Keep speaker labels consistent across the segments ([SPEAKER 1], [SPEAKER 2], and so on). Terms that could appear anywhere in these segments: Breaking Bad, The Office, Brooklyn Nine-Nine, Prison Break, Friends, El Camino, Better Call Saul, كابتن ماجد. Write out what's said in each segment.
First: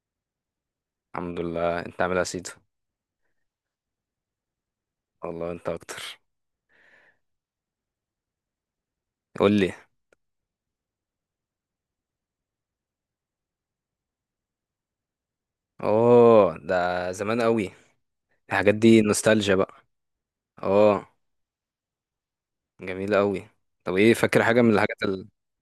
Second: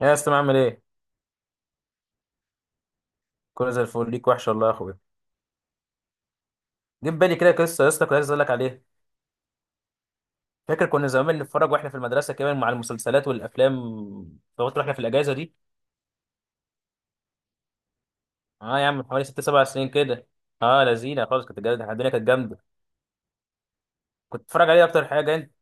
[SPEAKER 1] يا اسطى عامل ايه؟
[SPEAKER 2] الحمد لله، انت عامل ايه يا سيدو؟
[SPEAKER 1] كله زي الفل. ليك وحش والله يا اخويا.
[SPEAKER 2] والله انت اكتر.
[SPEAKER 1] جه في بالي كده قصه يا اسطى، كنت عايز اقول لك عليها.
[SPEAKER 2] قول لي.
[SPEAKER 1] فاكر كنا زمان بنتفرج واحنا في المدرسه كمان مع المسلسلات والافلام؟ فقلت احنا في الاجازه دي،
[SPEAKER 2] اوه ده زمان قوي. الحاجات
[SPEAKER 1] اه يا عم،
[SPEAKER 2] دي
[SPEAKER 1] من حوالي ست
[SPEAKER 2] نوستالجيا
[SPEAKER 1] سبع
[SPEAKER 2] بقى.
[SPEAKER 1] سنين كده. اه
[SPEAKER 2] اه
[SPEAKER 1] لذينه خالص، كانت جامده الدنيا، كانت جامده.
[SPEAKER 2] جميله قوي. طب ايه
[SPEAKER 1] كنت
[SPEAKER 2] فاكر حاجه
[SPEAKER 1] بتتفرج
[SPEAKER 2] من
[SPEAKER 1] عليه اكتر حاجه انت؟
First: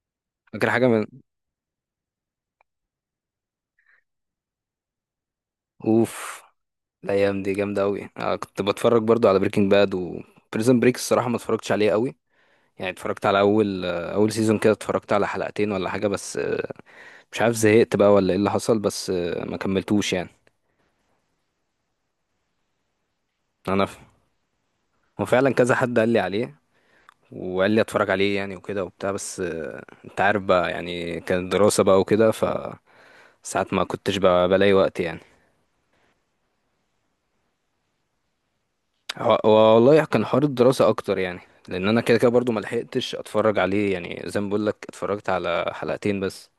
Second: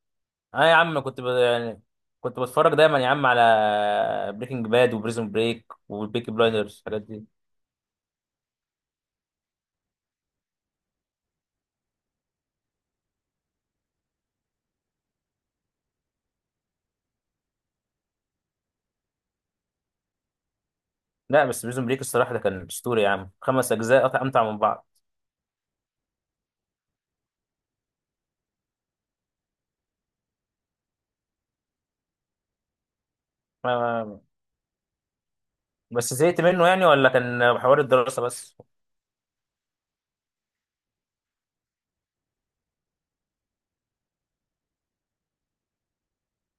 [SPEAKER 1] اه
[SPEAKER 2] فاكر
[SPEAKER 1] يا
[SPEAKER 2] حاجه
[SPEAKER 1] عم
[SPEAKER 2] من
[SPEAKER 1] كنت يعني كنت بتفرج دايما يا عم على بريكنج باد وبريزون بريك والبيكي
[SPEAKER 2] اوف
[SPEAKER 1] بلايندرز الحاجات دي.
[SPEAKER 2] الايام دي جامده قوي. انا كنت بتفرج برضو على بريكنج باد وبريزن بريك. الصراحه ما اتفرجتش عليه قوي يعني. اتفرجت على اول اول سيزون كده، اتفرجت على حلقتين ولا حاجه بس، مش عارف زهقت بقى ولا ايه اللي حصل، بس ما كملتوش يعني.
[SPEAKER 1] لا بس بريزون بريك الصراحه ده كان اسطوري يا عم، خمس
[SPEAKER 2] انا ف...
[SPEAKER 1] اجزاء امتع من بعض.
[SPEAKER 2] وفعلا كذا حد قال لي عليه وقال لي اتفرج عليه يعني وكده وبتاع، بس انت عارف بقى، يعني كانت دراسة بقى وكده، فساعات ما كنتش
[SPEAKER 1] ما-
[SPEAKER 2] بقى بلاقي وقت يعني.
[SPEAKER 1] بس زهقت منه يعني، ولا كان حوار الدراسه بس؟
[SPEAKER 2] هو والله كان حوار الدراسة اكتر يعني، لان انا كده كده برضو ما لحقتش اتفرج عليه يعني. زي ما بقول لك اتفرجت على حلقتين بس.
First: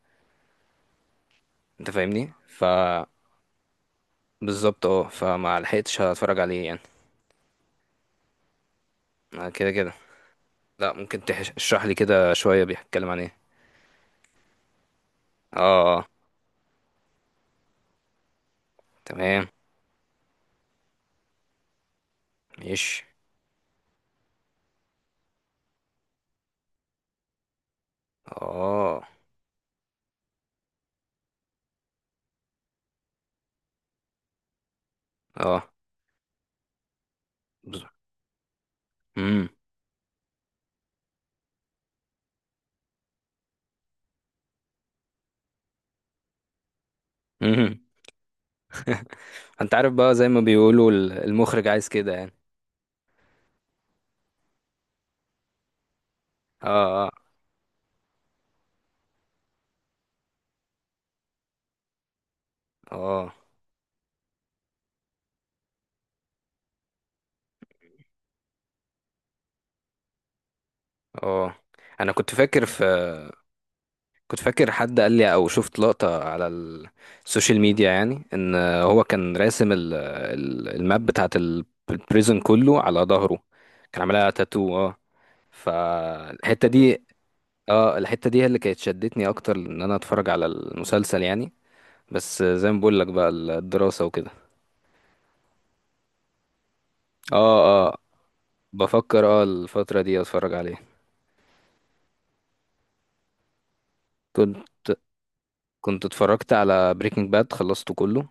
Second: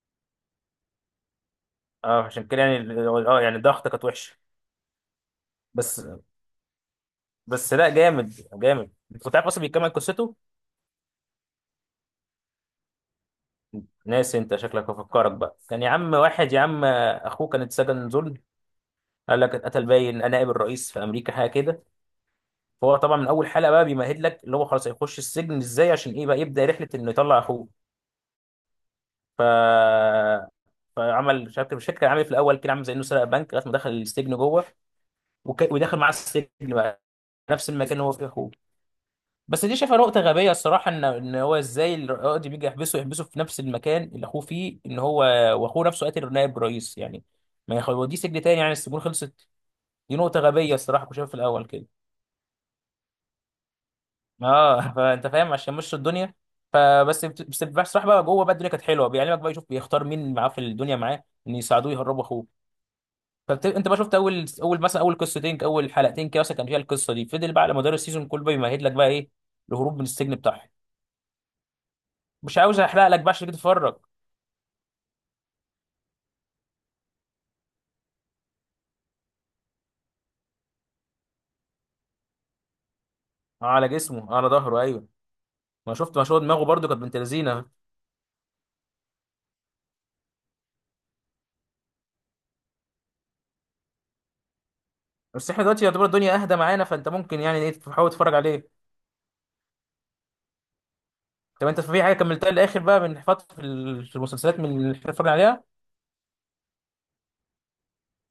[SPEAKER 2] انت
[SPEAKER 1] اه
[SPEAKER 2] فاهمني؟
[SPEAKER 1] عشان كده
[SPEAKER 2] ف
[SPEAKER 1] يعني. اه يعني ضغطة كانت وحشه
[SPEAKER 2] بالظبط اه، فما
[SPEAKER 1] بس.
[SPEAKER 2] لحقتش اتفرج عليه يعني.
[SPEAKER 1] بس لا جامد، جامد. انت كنت عارف اصلا
[SPEAKER 2] كده
[SPEAKER 1] بيكمل
[SPEAKER 2] كده.
[SPEAKER 1] قصته؟
[SPEAKER 2] لا ممكن تشرح لي كده شوية بيتكلم عن ايه؟
[SPEAKER 1] ناسي انت، شكلك هفكرك بقى.
[SPEAKER 2] اه
[SPEAKER 1] كان يا عم واحد يا عم اخوه كان اتسجن ظلم، قال
[SPEAKER 2] تمام.
[SPEAKER 1] لك اتقتل باين نائب الرئيس في امريكا حاجه كده. فهو
[SPEAKER 2] ماشي.
[SPEAKER 1] طبعا من اول حلقه بقى بيمهد لك اللي هو خلاص هيخش السجن ازاي، عشان ايه بقى يبدا رحله انه يطلع اخوه.
[SPEAKER 2] اه
[SPEAKER 1] ف فعمل مش عارف، مش فاكر كان عامل إيه في الاول، كده عامل زي انه سرق بنك لغايه ما دخل السجن جوه.
[SPEAKER 2] اه.
[SPEAKER 1] ودخل معاه السجن بقى، نفس
[SPEAKER 2] بز-
[SPEAKER 1] المكان اللي هو فيه اخوه.
[SPEAKER 2] مم.
[SPEAKER 1] بس دي شايفها نقطة غبية الصراحة، ان هو ازاي القاضي بيجي يحبسه، يحبسه في نفس المكان اللي اخوه فيه، ان هو واخوه نفسه قاتل نائب رئيس يعني. ما يخلوديه سجن تاني يعني، السجون خلصت؟
[SPEAKER 2] انت عارف بقى،
[SPEAKER 1] دي
[SPEAKER 2] زي ما
[SPEAKER 1] نقطة غبية
[SPEAKER 2] بيقولوا
[SPEAKER 1] الصراحة كنت شايفها في الأول
[SPEAKER 2] المخرج
[SPEAKER 1] كده.
[SPEAKER 2] عايز كده يعني.
[SPEAKER 1] اه فأنت فاهم عشان مشوا الدنيا.
[SPEAKER 2] اه
[SPEAKER 1] فبس
[SPEAKER 2] اه.
[SPEAKER 1] بت- بس بصراحة بقى جوه بقى الدنيا كانت حلوة، بيعلمك بقى، يشوف بيختار مين معاه في الدنيا معاه ان يساعدوه يهربوا اخوه.
[SPEAKER 2] اه
[SPEAKER 1] فانت بقى شفت اول اول مثلا، اول قصتين اول حلقتين كده مثلا كان فيها القصة دي، فضل بقى على مدار السيزون كله بيمهد لك بقى ايه، الهروب من السجن بتاعهم.
[SPEAKER 2] اه. انا كنت
[SPEAKER 1] مش
[SPEAKER 2] فاكر
[SPEAKER 1] عاوز
[SPEAKER 2] في
[SPEAKER 1] احرق لك بقى عشان كده تتفرج.
[SPEAKER 2] كنت فاكر حد قال لي او شفت لقطة على السوشيال ميديا، يعني ان هو كان راسم الماب بتاعت البريزن كله على ظهره.
[SPEAKER 1] اه على
[SPEAKER 2] كان عاملها
[SPEAKER 1] جسمه، آه على
[SPEAKER 2] تاتو
[SPEAKER 1] ظهره
[SPEAKER 2] اه.
[SPEAKER 1] ايوه. ما شفت، ما شو دماغه
[SPEAKER 2] فالحتة
[SPEAKER 1] برضو، كانت
[SPEAKER 2] دي
[SPEAKER 1] بنت لذينه.
[SPEAKER 2] اه، الحتة دي هي اللي كانت شدتني اكتر ان انا اتفرج على المسلسل يعني. بس زي ما بقول لك بقى الدراسة وكده.
[SPEAKER 1] بس احنا دلوقتي يعتبر الدنيا اهدى معانا، فانت ممكن يعني
[SPEAKER 2] اه
[SPEAKER 1] ايه
[SPEAKER 2] اه،
[SPEAKER 1] تحاول تتفرج عليه.
[SPEAKER 2] بفكر اه الفترة دي اتفرج عليه.
[SPEAKER 1] طب انت في حاجه كملتها للاخر بقى من فتره، في في المسلسلات
[SPEAKER 2] كنت
[SPEAKER 1] من اللي احنا بنتفرج عليها؟
[SPEAKER 2] كنت اتفرجت على بريكنج باد، خلصته كله،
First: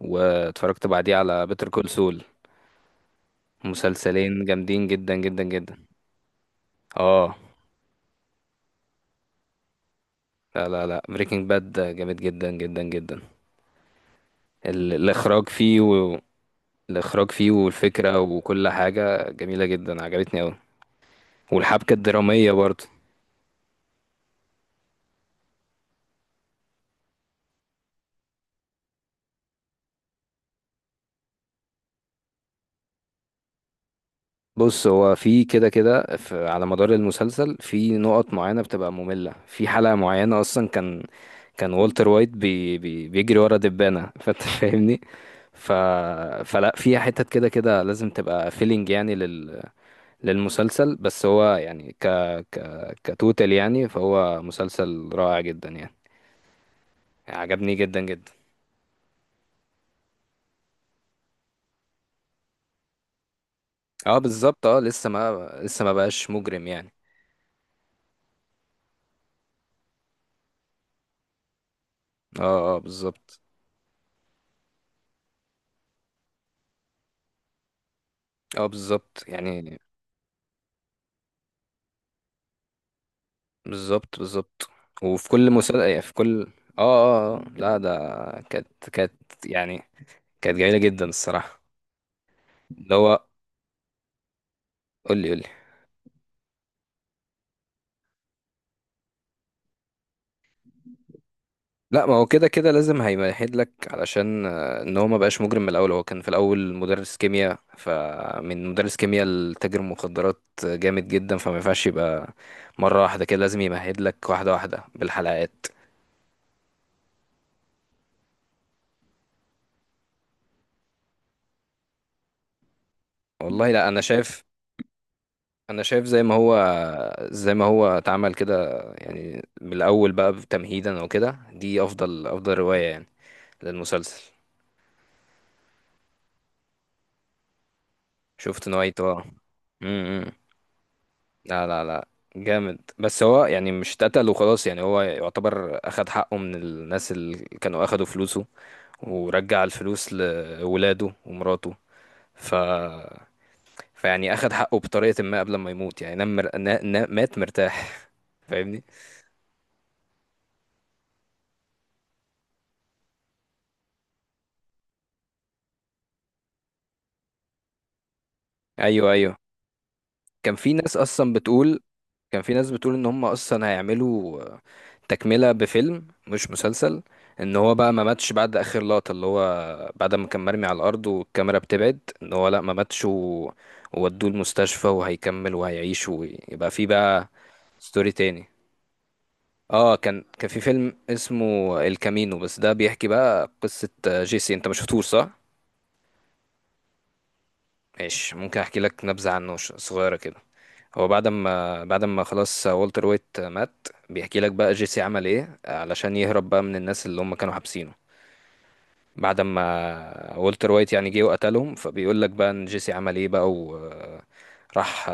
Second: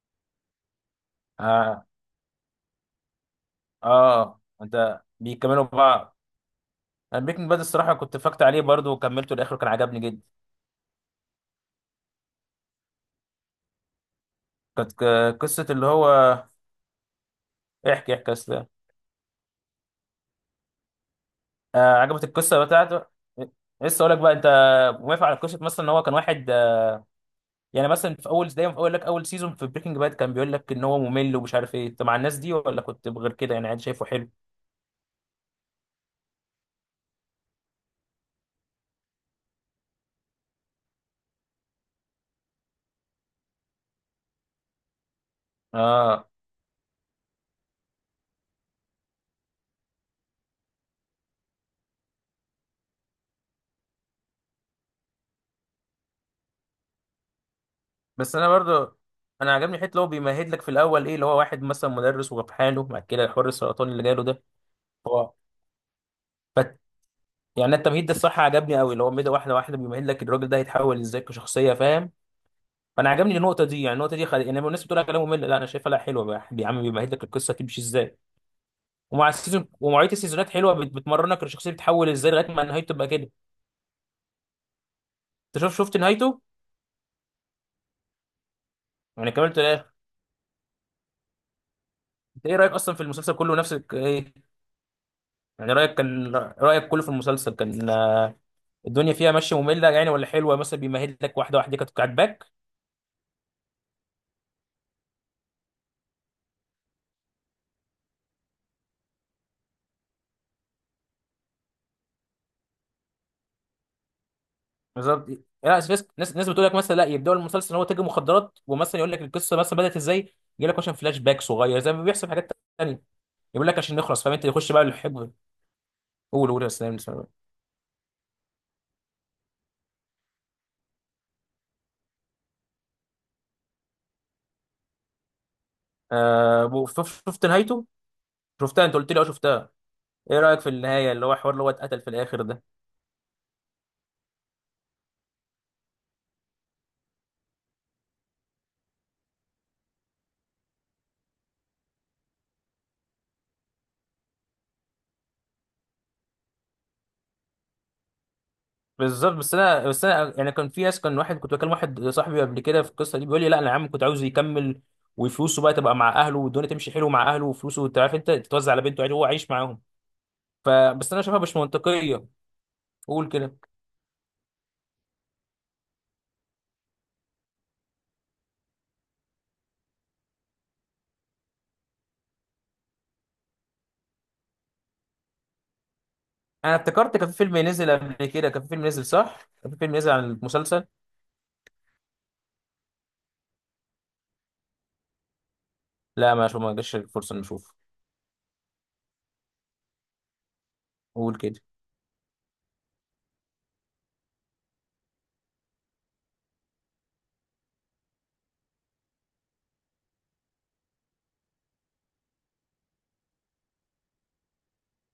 [SPEAKER 2] واتفرجت بعديه على بيتر
[SPEAKER 1] اه
[SPEAKER 2] كول سول. مسلسلين
[SPEAKER 1] اه
[SPEAKER 2] جامدين
[SPEAKER 1] انت
[SPEAKER 2] جدا جدا
[SPEAKER 1] بيكملوا
[SPEAKER 2] جدا.
[SPEAKER 1] بعض. انا
[SPEAKER 2] اه.
[SPEAKER 1] بريكنج باد الصراحه كنت فكت عليه برضو وكملته للاخر، وكان عجبني جدا.
[SPEAKER 2] لا لا لا، بريكنج باد جامد جدا جدا جدا.
[SPEAKER 1] كانت
[SPEAKER 2] الاخراج
[SPEAKER 1] قصه
[SPEAKER 2] فيه
[SPEAKER 1] اللي هو،
[SPEAKER 2] الاخراج فيه
[SPEAKER 1] احكي
[SPEAKER 2] والفكرة
[SPEAKER 1] احكي اصلا.
[SPEAKER 2] وكل حاجة جميلة جدا، عجبتني اوي. والحبكة
[SPEAKER 1] آه عجبت
[SPEAKER 2] الدرامية
[SPEAKER 1] القصه
[SPEAKER 2] برضه.
[SPEAKER 1] بتاعته. إيه، لسه اقول لك بقى انت موافق على قصه مثلا ان هو كان واحد، يعني مثلا في اول دايما، في اول لك اول سيزون في بريكنج باد كان بيقول لك ان هو ممل ومش عارف ايه، انت مع الناس دي ولا كنت غير كده؟ يعني عادي شايفه حلو؟
[SPEAKER 2] بص هو في كده كده، على مدار المسلسل في نقط معينة بتبقى مملة. في حلقة معينة اصلا كان كان والتر وايت بي بيجري ورا دبانة فانت فاهمني. ف...
[SPEAKER 1] اه
[SPEAKER 2] فلا فيها حتت كده كده لازم تبقى فيلينج، يعني للمسلسل، بس هو يعني ك... كتوتال يعني. فهو مسلسل رائع جدا يعني، عجبني جدا جدا.
[SPEAKER 1] بس انا برضه، انا عجبني حته اللي هو بيمهد لك في الاول ايه، اللي هو واحد مثلا مدرس وفي حاله بعد كده حوار السرطان اللي
[SPEAKER 2] اه
[SPEAKER 1] جاله ده.
[SPEAKER 2] بالظبط، اه لسه
[SPEAKER 1] هو
[SPEAKER 2] ما لسه ما بقاش
[SPEAKER 1] ف
[SPEAKER 2] مجرم يعني.
[SPEAKER 1] يعني التمهيد ده الصراحه عجبني قوي، اللي هو مدى واحده واحده بيمهد لك الراجل ده هيتحول ازاي كشخصيه، فاهم؟
[SPEAKER 2] اه اه
[SPEAKER 1] فانا عجبني
[SPEAKER 2] بالظبط.
[SPEAKER 1] النقطه دي، يعني النقطه دي يعني الناس بتقول لك كلام ممل، لا انا شايفها لا حلوه بقى. يا عم بيمهد لك القصه تمشي ازاي.
[SPEAKER 2] اه بالظبط
[SPEAKER 1] ومع السيزون
[SPEAKER 2] يعني.
[SPEAKER 1] ومواعيد السيزونات حلوه، بتمرنك الشخصيه بتتحول ازاي لغايه ما نهايته تبقى كده.
[SPEAKER 2] بالظبط بالظبط. وفي كل
[SPEAKER 1] انت شوف، شفت
[SPEAKER 2] مسلسل في
[SPEAKER 1] نهايته؟
[SPEAKER 2] كل اه اه لا ده كانت
[SPEAKER 1] يعني كملت
[SPEAKER 2] يعني
[SPEAKER 1] الاخر؟
[SPEAKER 2] كانت جميلة جدا الصراحة.
[SPEAKER 1] انت ايه رايك
[SPEAKER 2] اللي
[SPEAKER 1] اصلا في
[SPEAKER 2] هو
[SPEAKER 1] المسلسل كله، نفسك ايه؟
[SPEAKER 2] قول لي قول لي.
[SPEAKER 1] يعني رايك كان، رايك كله في المسلسل كان آه، الدنيا فيها ماشيه ممله يعني ولا حلوه، مثلا بيمهد لك واحده واحده كانت
[SPEAKER 2] لا ما هو
[SPEAKER 1] عاجباك؟
[SPEAKER 2] كده كده لازم هيمهد لك علشان ان هو ما بقاش مجرم من الاول. هو كان في الاول مدرس كيمياء، فمن مدرس كيمياء لتاجر مخدرات جامد جدا. فما ينفعش يبقى مره واحده كده، لازم يمهد لك واحده واحده
[SPEAKER 1] بالظبط. لا
[SPEAKER 2] بالحلقات.
[SPEAKER 1] ناس، ناس ناس بتقول لك مثلا لا يبداوا المسلسل ان هو تاجر مخدرات ومثلا يقول لك القصه مثلا بدات ازاي، يجي لك مثلا فلاش باك صغير زي ما بيحصل في حاجات تانيه. يقول
[SPEAKER 2] والله
[SPEAKER 1] لك
[SPEAKER 2] لا
[SPEAKER 1] عشان
[SPEAKER 2] انا
[SPEAKER 1] نخلص، فاهم
[SPEAKER 2] شايف
[SPEAKER 1] انت، يخش بقى الحب.
[SPEAKER 2] انا شايف زي ما
[SPEAKER 1] قول
[SPEAKER 2] هو
[SPEAKER 1] قول، يا سلام سلام.
[SPEAKER 2] زي ما هو اتعمل كده يعني من الاول بقى تمهيدا وكده، دي افضل روايه يعني للمسلسل.
[SPEAKER 1] آه شفت نهايته؟
[SPEAKER 2] شفت
[SPEAKER 1] شفتها، انت قلت
[SPEAKER 2] نوعيته.
[SPEAKER 1] لي اه شفتها.
[SPEAKER 2] اه
[SPEAKER 1] ايه رايك في النهايه اللي هو حوار اللي
[SPEAKER 2] لا
[SPEAKER 1] هو
[SPEAKER 2] لا
[SPEAKER 1] اتقتل
[SPEAKER 2] لا
[SPEAKER 1] في الاخر ده؟
[SPEAKER 2] جامد. بس هو يعني مش اتقتل وخلاص يعني، هو يعتبر اخد حقه من الناس اللي كانوا اخدوا فلوسه، ورجع الفلوس لولاده ومراته. ف فيعني اخد حقه بطريقة ما قبل ما يموت يعني. نام مات مرتاح فاهمني.
[SPEAKER 1] بالظبط، بس انا، يعني كان في ناس، كان واحد كنت بكلم واحد صاحبي قبل كده في القصه دي، بيقول لي لا انا يا عم كنت عاوزه يكمل، وفلوسه بقى تبقى مع اهله والدنيا تمشي حلو مع اهله وفلوسه، انت عارف انت، تتوزع على بنته
[SPEAKER 2] ايوه
[SPEAKER 1] عادي وهو
[SPEAKER 2] ايوه.
[SPEAKER 1] عايش معاهم.
[SPEAKER 2] كان في ناس
[SPEAKER 1] فبس انا
[SPEAKER 2] اصلا
[SPEAKER 1] شايفها مش
[SPEAKER 2] بتقول
[SPEAKER 1] منطقيه.
[SPEAKER 2] كان في ناس بتقول ان هم
[SPEAKER 1] قول كده.
[SPEAKER 2] اصلا هيعملوا تكملة بفيلم مش مسلسل. ان هو بقى ما ماتش بعد اخر لقطة، اللي هو بعد ما كان مرمي على الارض والكاميرا بتبعد، ان هو لا ما ماتش وودوه المستشفى وهيكمل وهيعيش ويبقى
[SPEAKER 1] انا
[SPEAKER 2] في
[SPEAKER 1] افتكرت
[SPEAKER 2] بقى
[SPEAKER 1] كان في فيلم نزل
[SPEAKER 2] ستوري
[SPEAKER 1] قبل
[SPEAKER 2] تاني.
[SPEAKER 1] كده، كان في فيلم نزل صح، كان في
[SPEAKER 2] اه
[SPEAKER 1] فيلم نزل عن
[SPEAKER 2] كان كان في
[SPEAKER 1] المسلسل.
[SPEAKER 2] فيلم اسمه الكامينو، بس ده بيحكي بقى قصة جيسي. انت ما شفتوش صح؟
[SPEAKER 1] لا ما شو، ما جاش الفرصه نشوفه.
[SPEAKER 2] ماشي، ممكن احكي لك نبذة عنه صغيرة كده. هو بعد
[SPEAKER 1] قول كده.
[SPEAKER 2] ما بعد ما خلاص والتر وايت مات، بيحكي لك بقى جيسي عمل ايه علشان يهرب بقى من الناس اللي هم كانوا حابسينه. بعد ما والتر وايت يعني جه وقتلهم، فبيقول لك بقى ان جيسي عمل ايه بقى. وراح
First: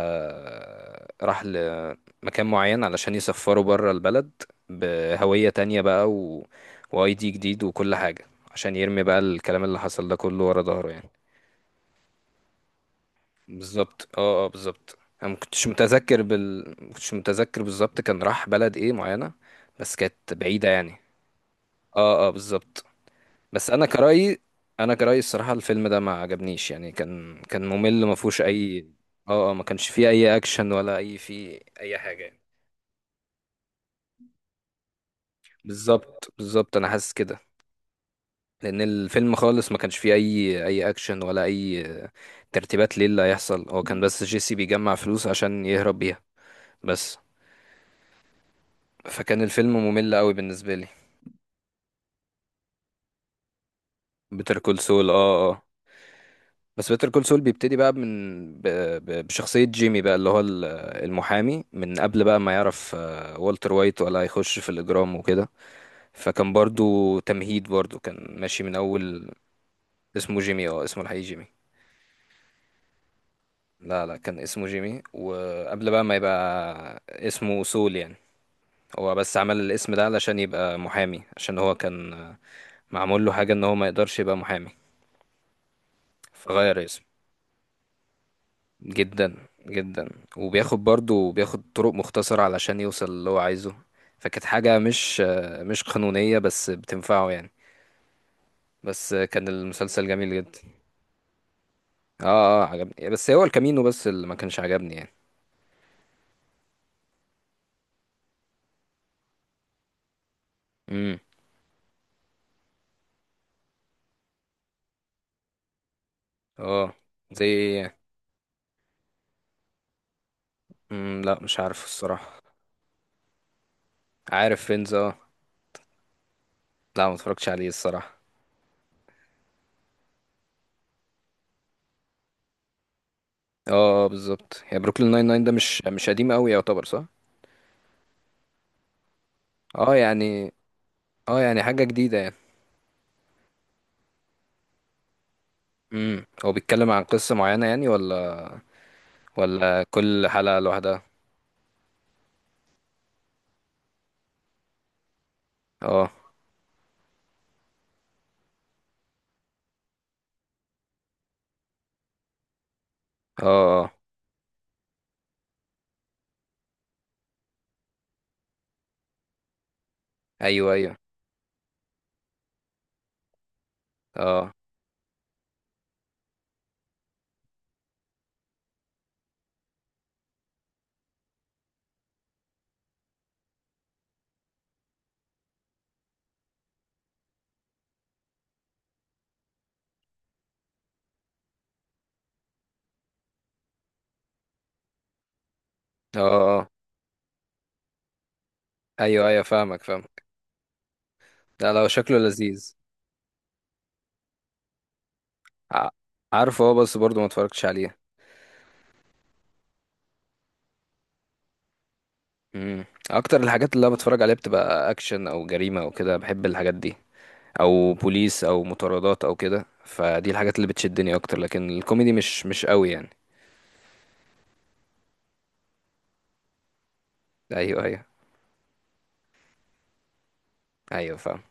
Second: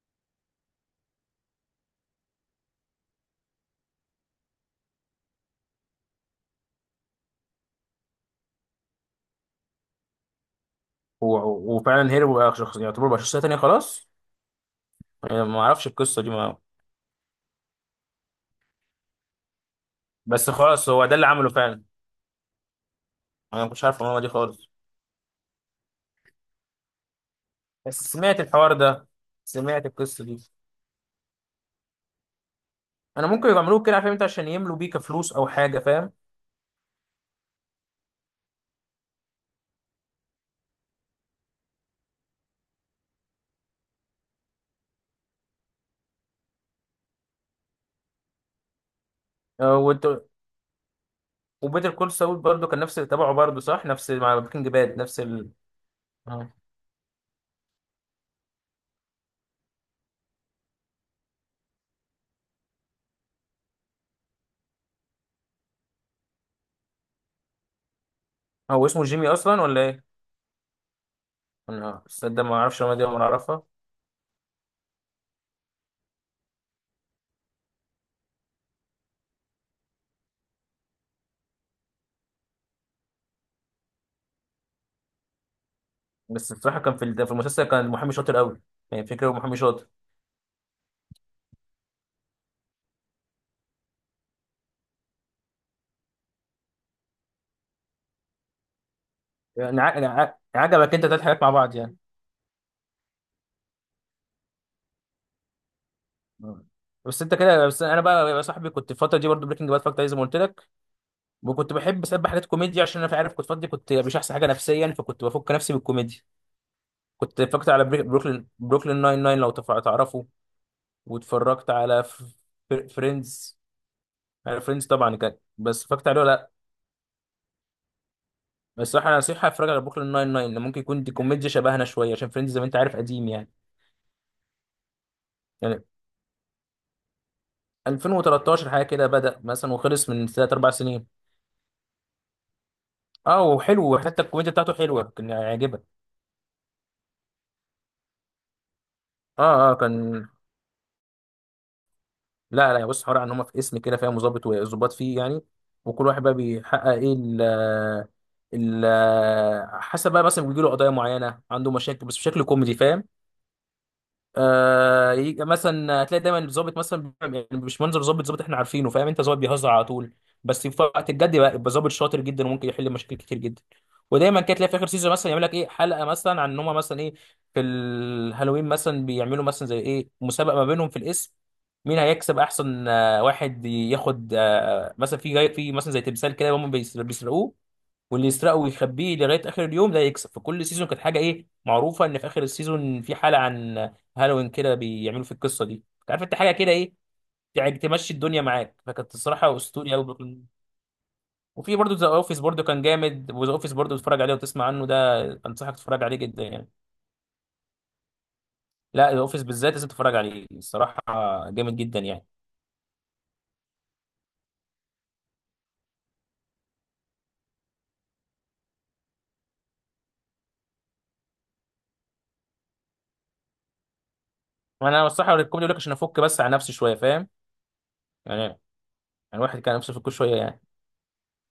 [SPEAKER 2] راح لمكان معين علشان يسفره بره البلد بهوية تانية بقى واي دي جديد وكل حاجة، عشان يرمي بقى الكلام اللي حصل ده كله ورا ظهره يعني.
[SPEAKER 1] وفعلا هيرو بقى شخص، يعتبر بقى شخصيه تانيه
[SPEAKER 2] بالظبط
[SPEAKER 1] خلاص.
[SPEAKER 2] اه اه بالظبط. انا
[SPEAKER 1] يعني ما اعرفش القصه دي، ما
[SPEAKER 2] ما كنتش متذكر بالظبط كان راح بلد ايه معينة، بس كانت
[SPEAKER 1] بس
[SPEAKER 2] بعيدة
[SPEAKER 1] خلاص
[SPEAKER 2] يعني.
[SPEAKER 1] هو ده اللي عمله فعلا.
[SPEAKER 2] اه اه بالظبط.
[SPEAKER 1] انا ما
[SPEAKER 2] بس
[SPEAKER 1] كنتش
[SPEAKER 2] انا
[SPEAKER 1] عارف المعلومه دي
[SPEAKER 2] كرأيي
[SPEAKER 1] خالص،
[SPEAKER 2] انا كرأيي الصراحة الفيلم ده ما عجبنيش يعني. كان كان
[SPEAKER 1] بس
[SPEAKER 2] ممل، ما
[SPEAKER 1] سمعت
[SPEAKER 2] فيهوش
[SPEAKER 1] الحوار
[SPEAKER 2] اي
[SPEAKER 1] ده،
[SPEAKER 2] اه اه، ما
[SPEAKER 1] سمعت
[SPEAKER 2] كانش فيه
[SPEAKER 1] القصه
[SPEAKER 2] اي
[SPEAKER 1] دي.
[SPEAKER 2] اكشن ولا اي فيه اي حاجة يعني.
[SPEAKER 1] انا ممكن يعملوه كده، عارف انت، عشان يملوا بيه كفلوس او حاجه، فاهم.
[SPEAKER 2] بالظبط بالظبط انا حاسس كده، لان الفيلم خالص ما كانش فيه اي اي اكشن ولا اي ترتيبات ليه اللي هيحصل. هو كان بس جيسي بيجمع فلوس عشان يهرب بيها بس، فكان الفيلم
[SPEAKER 1] آه، وانت.
[SPEAKER 2] ممل قوي بالنسبه لي.
[SPEAKER 1] وبيتر كول ساول برضه كان نفس اللي تبعه برضه صح، نفس مع
[SPEAKER 2] بيتر
[SPEAKER 1] بريكنج
[SPEAKER 2] كول
[SPEAKER 1] باد
[SPEAKER 2] سول
[SPEAKER 1] نفس
[SPEAKER 2] اه
[SPEAKER 1] ال...
[SPEAKER 2] اه.
[SPEAKER 1] آه.
[SPEAKER 2] بس بيتر كول سول بيبتدي بقى من بشخصيه جيمي بقى، اللي هو المحامي من قبل بقى ما يعرف والتر وايت ولا هيخش في الاجرام وكده. فكان برضو تمهيد برضو كان ماشي من
[SPEAKER 1] هو اسمه جيمي
[SPEAKER 2] اول.
[SPEAKER 1] اصلا ولا ايه؟
[SPEAKER 2] اسمه جيمي اه، اسمه الحقيقي جيمي.
[SPEAKER 1] انا صدق ما اعرفش المعلومة دي ولا اعرفها.
[SPEAKER 2] لا لا، كان اسمه جيمي وقبل بقى ما يبقى اسمه سول يعني. هو بس عمل الاسم ده علشان يبقى محامي، عشان هو كان معمول له حاجه ان هو ما يقدرش يبقى محامي،
[SPEAKER 1] بس بصراحه
[SPEAKER 2] فغير
[SPEAKER 1] كان
[SPEAKER 2] اسمه.
[SPEAKER 1] في في المسلسل كان محامي شاطر قوي، يعني فكره
[SPEAKER 2] جدا
[SPEAKER 1] محامي شاطر.
[SPEAKER 2] جدا. وبياخد برضه بياخد طرق مختصرة علشان يوصل اللي هو عايزه، فكانت حاجة مش مش قانونية بس بتنفعه يعني. بس كان
[SPEAKER 1] يعني يعني
[SPEAKER 2] المسلسل جميل جدا.
[SPEAKER 1] عجبك انت تلات حاجات مع بعض يعني.
[SPEAKER 2] اه اه عجبني، بس هو الكامينو بس اللي ما كانش عجبني يعني.
[SPEAKER 1] آه. بس انت كده، بس انا بقى يا صاحبي كنت الفتره دي برضه بريكنج باد فاكت زي ما قلت لك،
[SPEAKER 2] امم.
[SPEAKER 1] وكنت بحب اسبح حاجات كوميديا عشان انا في، عارف كنت فاضي، كنت مش احسن حاجه نفسيا، فكنت بفك نفسي بالكوميديا.
[SPEAKER 2] اه.
[SPEAKER 1] كنت
[SPEAKER 2] زي
[SPEAKER 1] اتفرجت على
[SPEAKER 2] إيه؟
[SPEAKER 1] بروكلين، بروكلين ناين ناين لو تعرفه.
[SPEAKER 2] لا مش
[SPEAKER 1] واتفرجت
[SPEAKER 2] عارف
[SPEAKER 1] على
[SPEAKER 2] الصراحة.
[SPEAKER 1] فريندز. على
[SPEAKER 2] عارف
[SPEAKER 1] فريندز
[SPEAKER 2] فينز
[SPEAKER 1] طبعا
[SPEAKER 2] اه.
[SPEAKER 1] كان، بس اتفرجت عليه ولا لا؟
[SPEAKER 2] لا ما اتفرجتش عليه الصراحة.
[SPEAKER 1] بس الصراحه انا نصيحه اتفرج على بروكلين ناين ناين، لأن ممكن يكون دي كوميديا شبهنا شويه، عشان فريندز زي ما انت عارف قديم يعني.
[SPEAKER 2] اه اه بالظبط، هي بروكلين ناين ناين ده مش
[SPEAKER 1] يعني
[SPEAKER 2] مش قديم قوي يعتبر صح؟
[SPEAKER 1] 2013 حاجه كده بدأ مثلا،
[SPEAKER 2] اه
[SPEAKER 1] وخلص من
[SPEAKER 2] يعني،
[SPEAKER 1] ثلاث اربع سنين.
[SPEAKER 2] اه يعني حاجة جديدة يعني.
[SPEAKER 1] اه وحلو، وحتى الكوميديا بتاعته حلوه كان يعجبك.
[SPEAKER 2] هو بيتكلم عن قصة معينة يعني، ولا
[SPEAKER 1] اه اه
[SPEAKER 2] ولا
[SPEAKER 1] كان.
[SPEAKER 2] كل حلقة لوحدها؟
[SPEAKER 1] لا لا بص، حوار ان هم في اسم كده فاهم، وظابط وظباط فيه يعني، وكل
[SPEAKER 2] اه
[SPEAKER 1] واحد بقى بيحقق ايه، ال ال حسب بقى، مثلا بيجي له قضايا معينه، عنده مشاكل، بس بشكل كوميدي فاهم.
[SPEAKER 2] اه اه.
[SPEAKER 1] آه، يجي مثلا هتلاقي دايما الظابط مثلا يعني مش منظر ظابط، ظابط احنا عارفينه فاهم انت، ظابط بيهزر على طول، بس
[SPEAKER 2] ايوه
[SPEAKER 1] في
[SPEAKER 2] ايوه.
[SPEAKER 1] وقت الجد بقى يبقى ظابط شاطر جدا وممكن يحل مشاكل كتير جدا. ودايما
[SPEAKER 2] اه
[SPEAKER 1] كده تلاقي في اخر سيزون مثلا يعمل لك ايه، حلقه مثلا عن ان هم مثلا ايه، في الهالوين مثلا بيعملوا مثلا زي ايه، مسابقه ما بينهم في الاسم، مين هيكسب احسن آه، واحد ياخد آه، مثلا في جاي في مثلا زي تمثال كده هم بيسرقوه، واللي يسرقه ويخبيه لغايه اخر اليوم ده يكسب. فكل سيزون كانت حاجه ايه معروفه، ان في اخر السيزون في حلقه عن هالوين كده بيعملوا في القصه دي. انت
[SPEAKER 2] اه
[SPEAKER 1] عارف انت، حاجه
[SPEAKER 2] اه.
[SPEAKER 1] كده ايه، يعني تمشي الدنيا معاك، فكانت
[SPEAKER 2] ايوه ايوه
[SPEAKER 1] الصراحه
[SPEAKER 2] فاهمك
[SPEAKER 1] اسطوري قوي
[SPEAKER 2] فاهمك.
[SPEAKER 1] بروكلين.
[SPEAKER 2] لا
[SPEAKER 1] وفي
[SPEAKER 2] لو
[SPEAKER 1] برضه ذا
[SPEAKER 2] شكله
[SPEAKER 1] اوفيس، برضه
[SPEAKER 2] لذيذ.
[SPEAKER 1] كان جامد، وذا اوفيس برضه تتفرج عليه وتسمع عنه، ده انصحك
[SPEAKER 2] ع-
[SPEAKER 1] تتفرج عليه جدا
[SPEAKER 2] عارفه
[SPEAKER 1] يعني.
[SPEAKER 2] هو بس برضه ما اتفرجتش عليه.
[SPEAKER 1] لا ذا اوفيس بالذات لازم تتفرج عليه الصراحه، جامد جدا يعني.
[SPEAKER 2] امم. اكتر الحاجات اللي انا بتفرج عليها بتبقى اكشن او جريمة او كده، بحب الحاجات دي، او بوليس او مطاردات او كده. فدي الحاجات اللي بتشدني اكتر، لكن الكوميدي مش مش قوي يعني.
[SPEAKER 1] انا الصراحه الكوميدي لك عشان افك بس على نفسي شويه، فاهم.
[SPEAKER 2] ايوه ايوه.
[SPEAKER 1] يعني يعني الواحد كان نفسه يفك شويه يعني.
[SPEAKER 2] ايوه فاهم.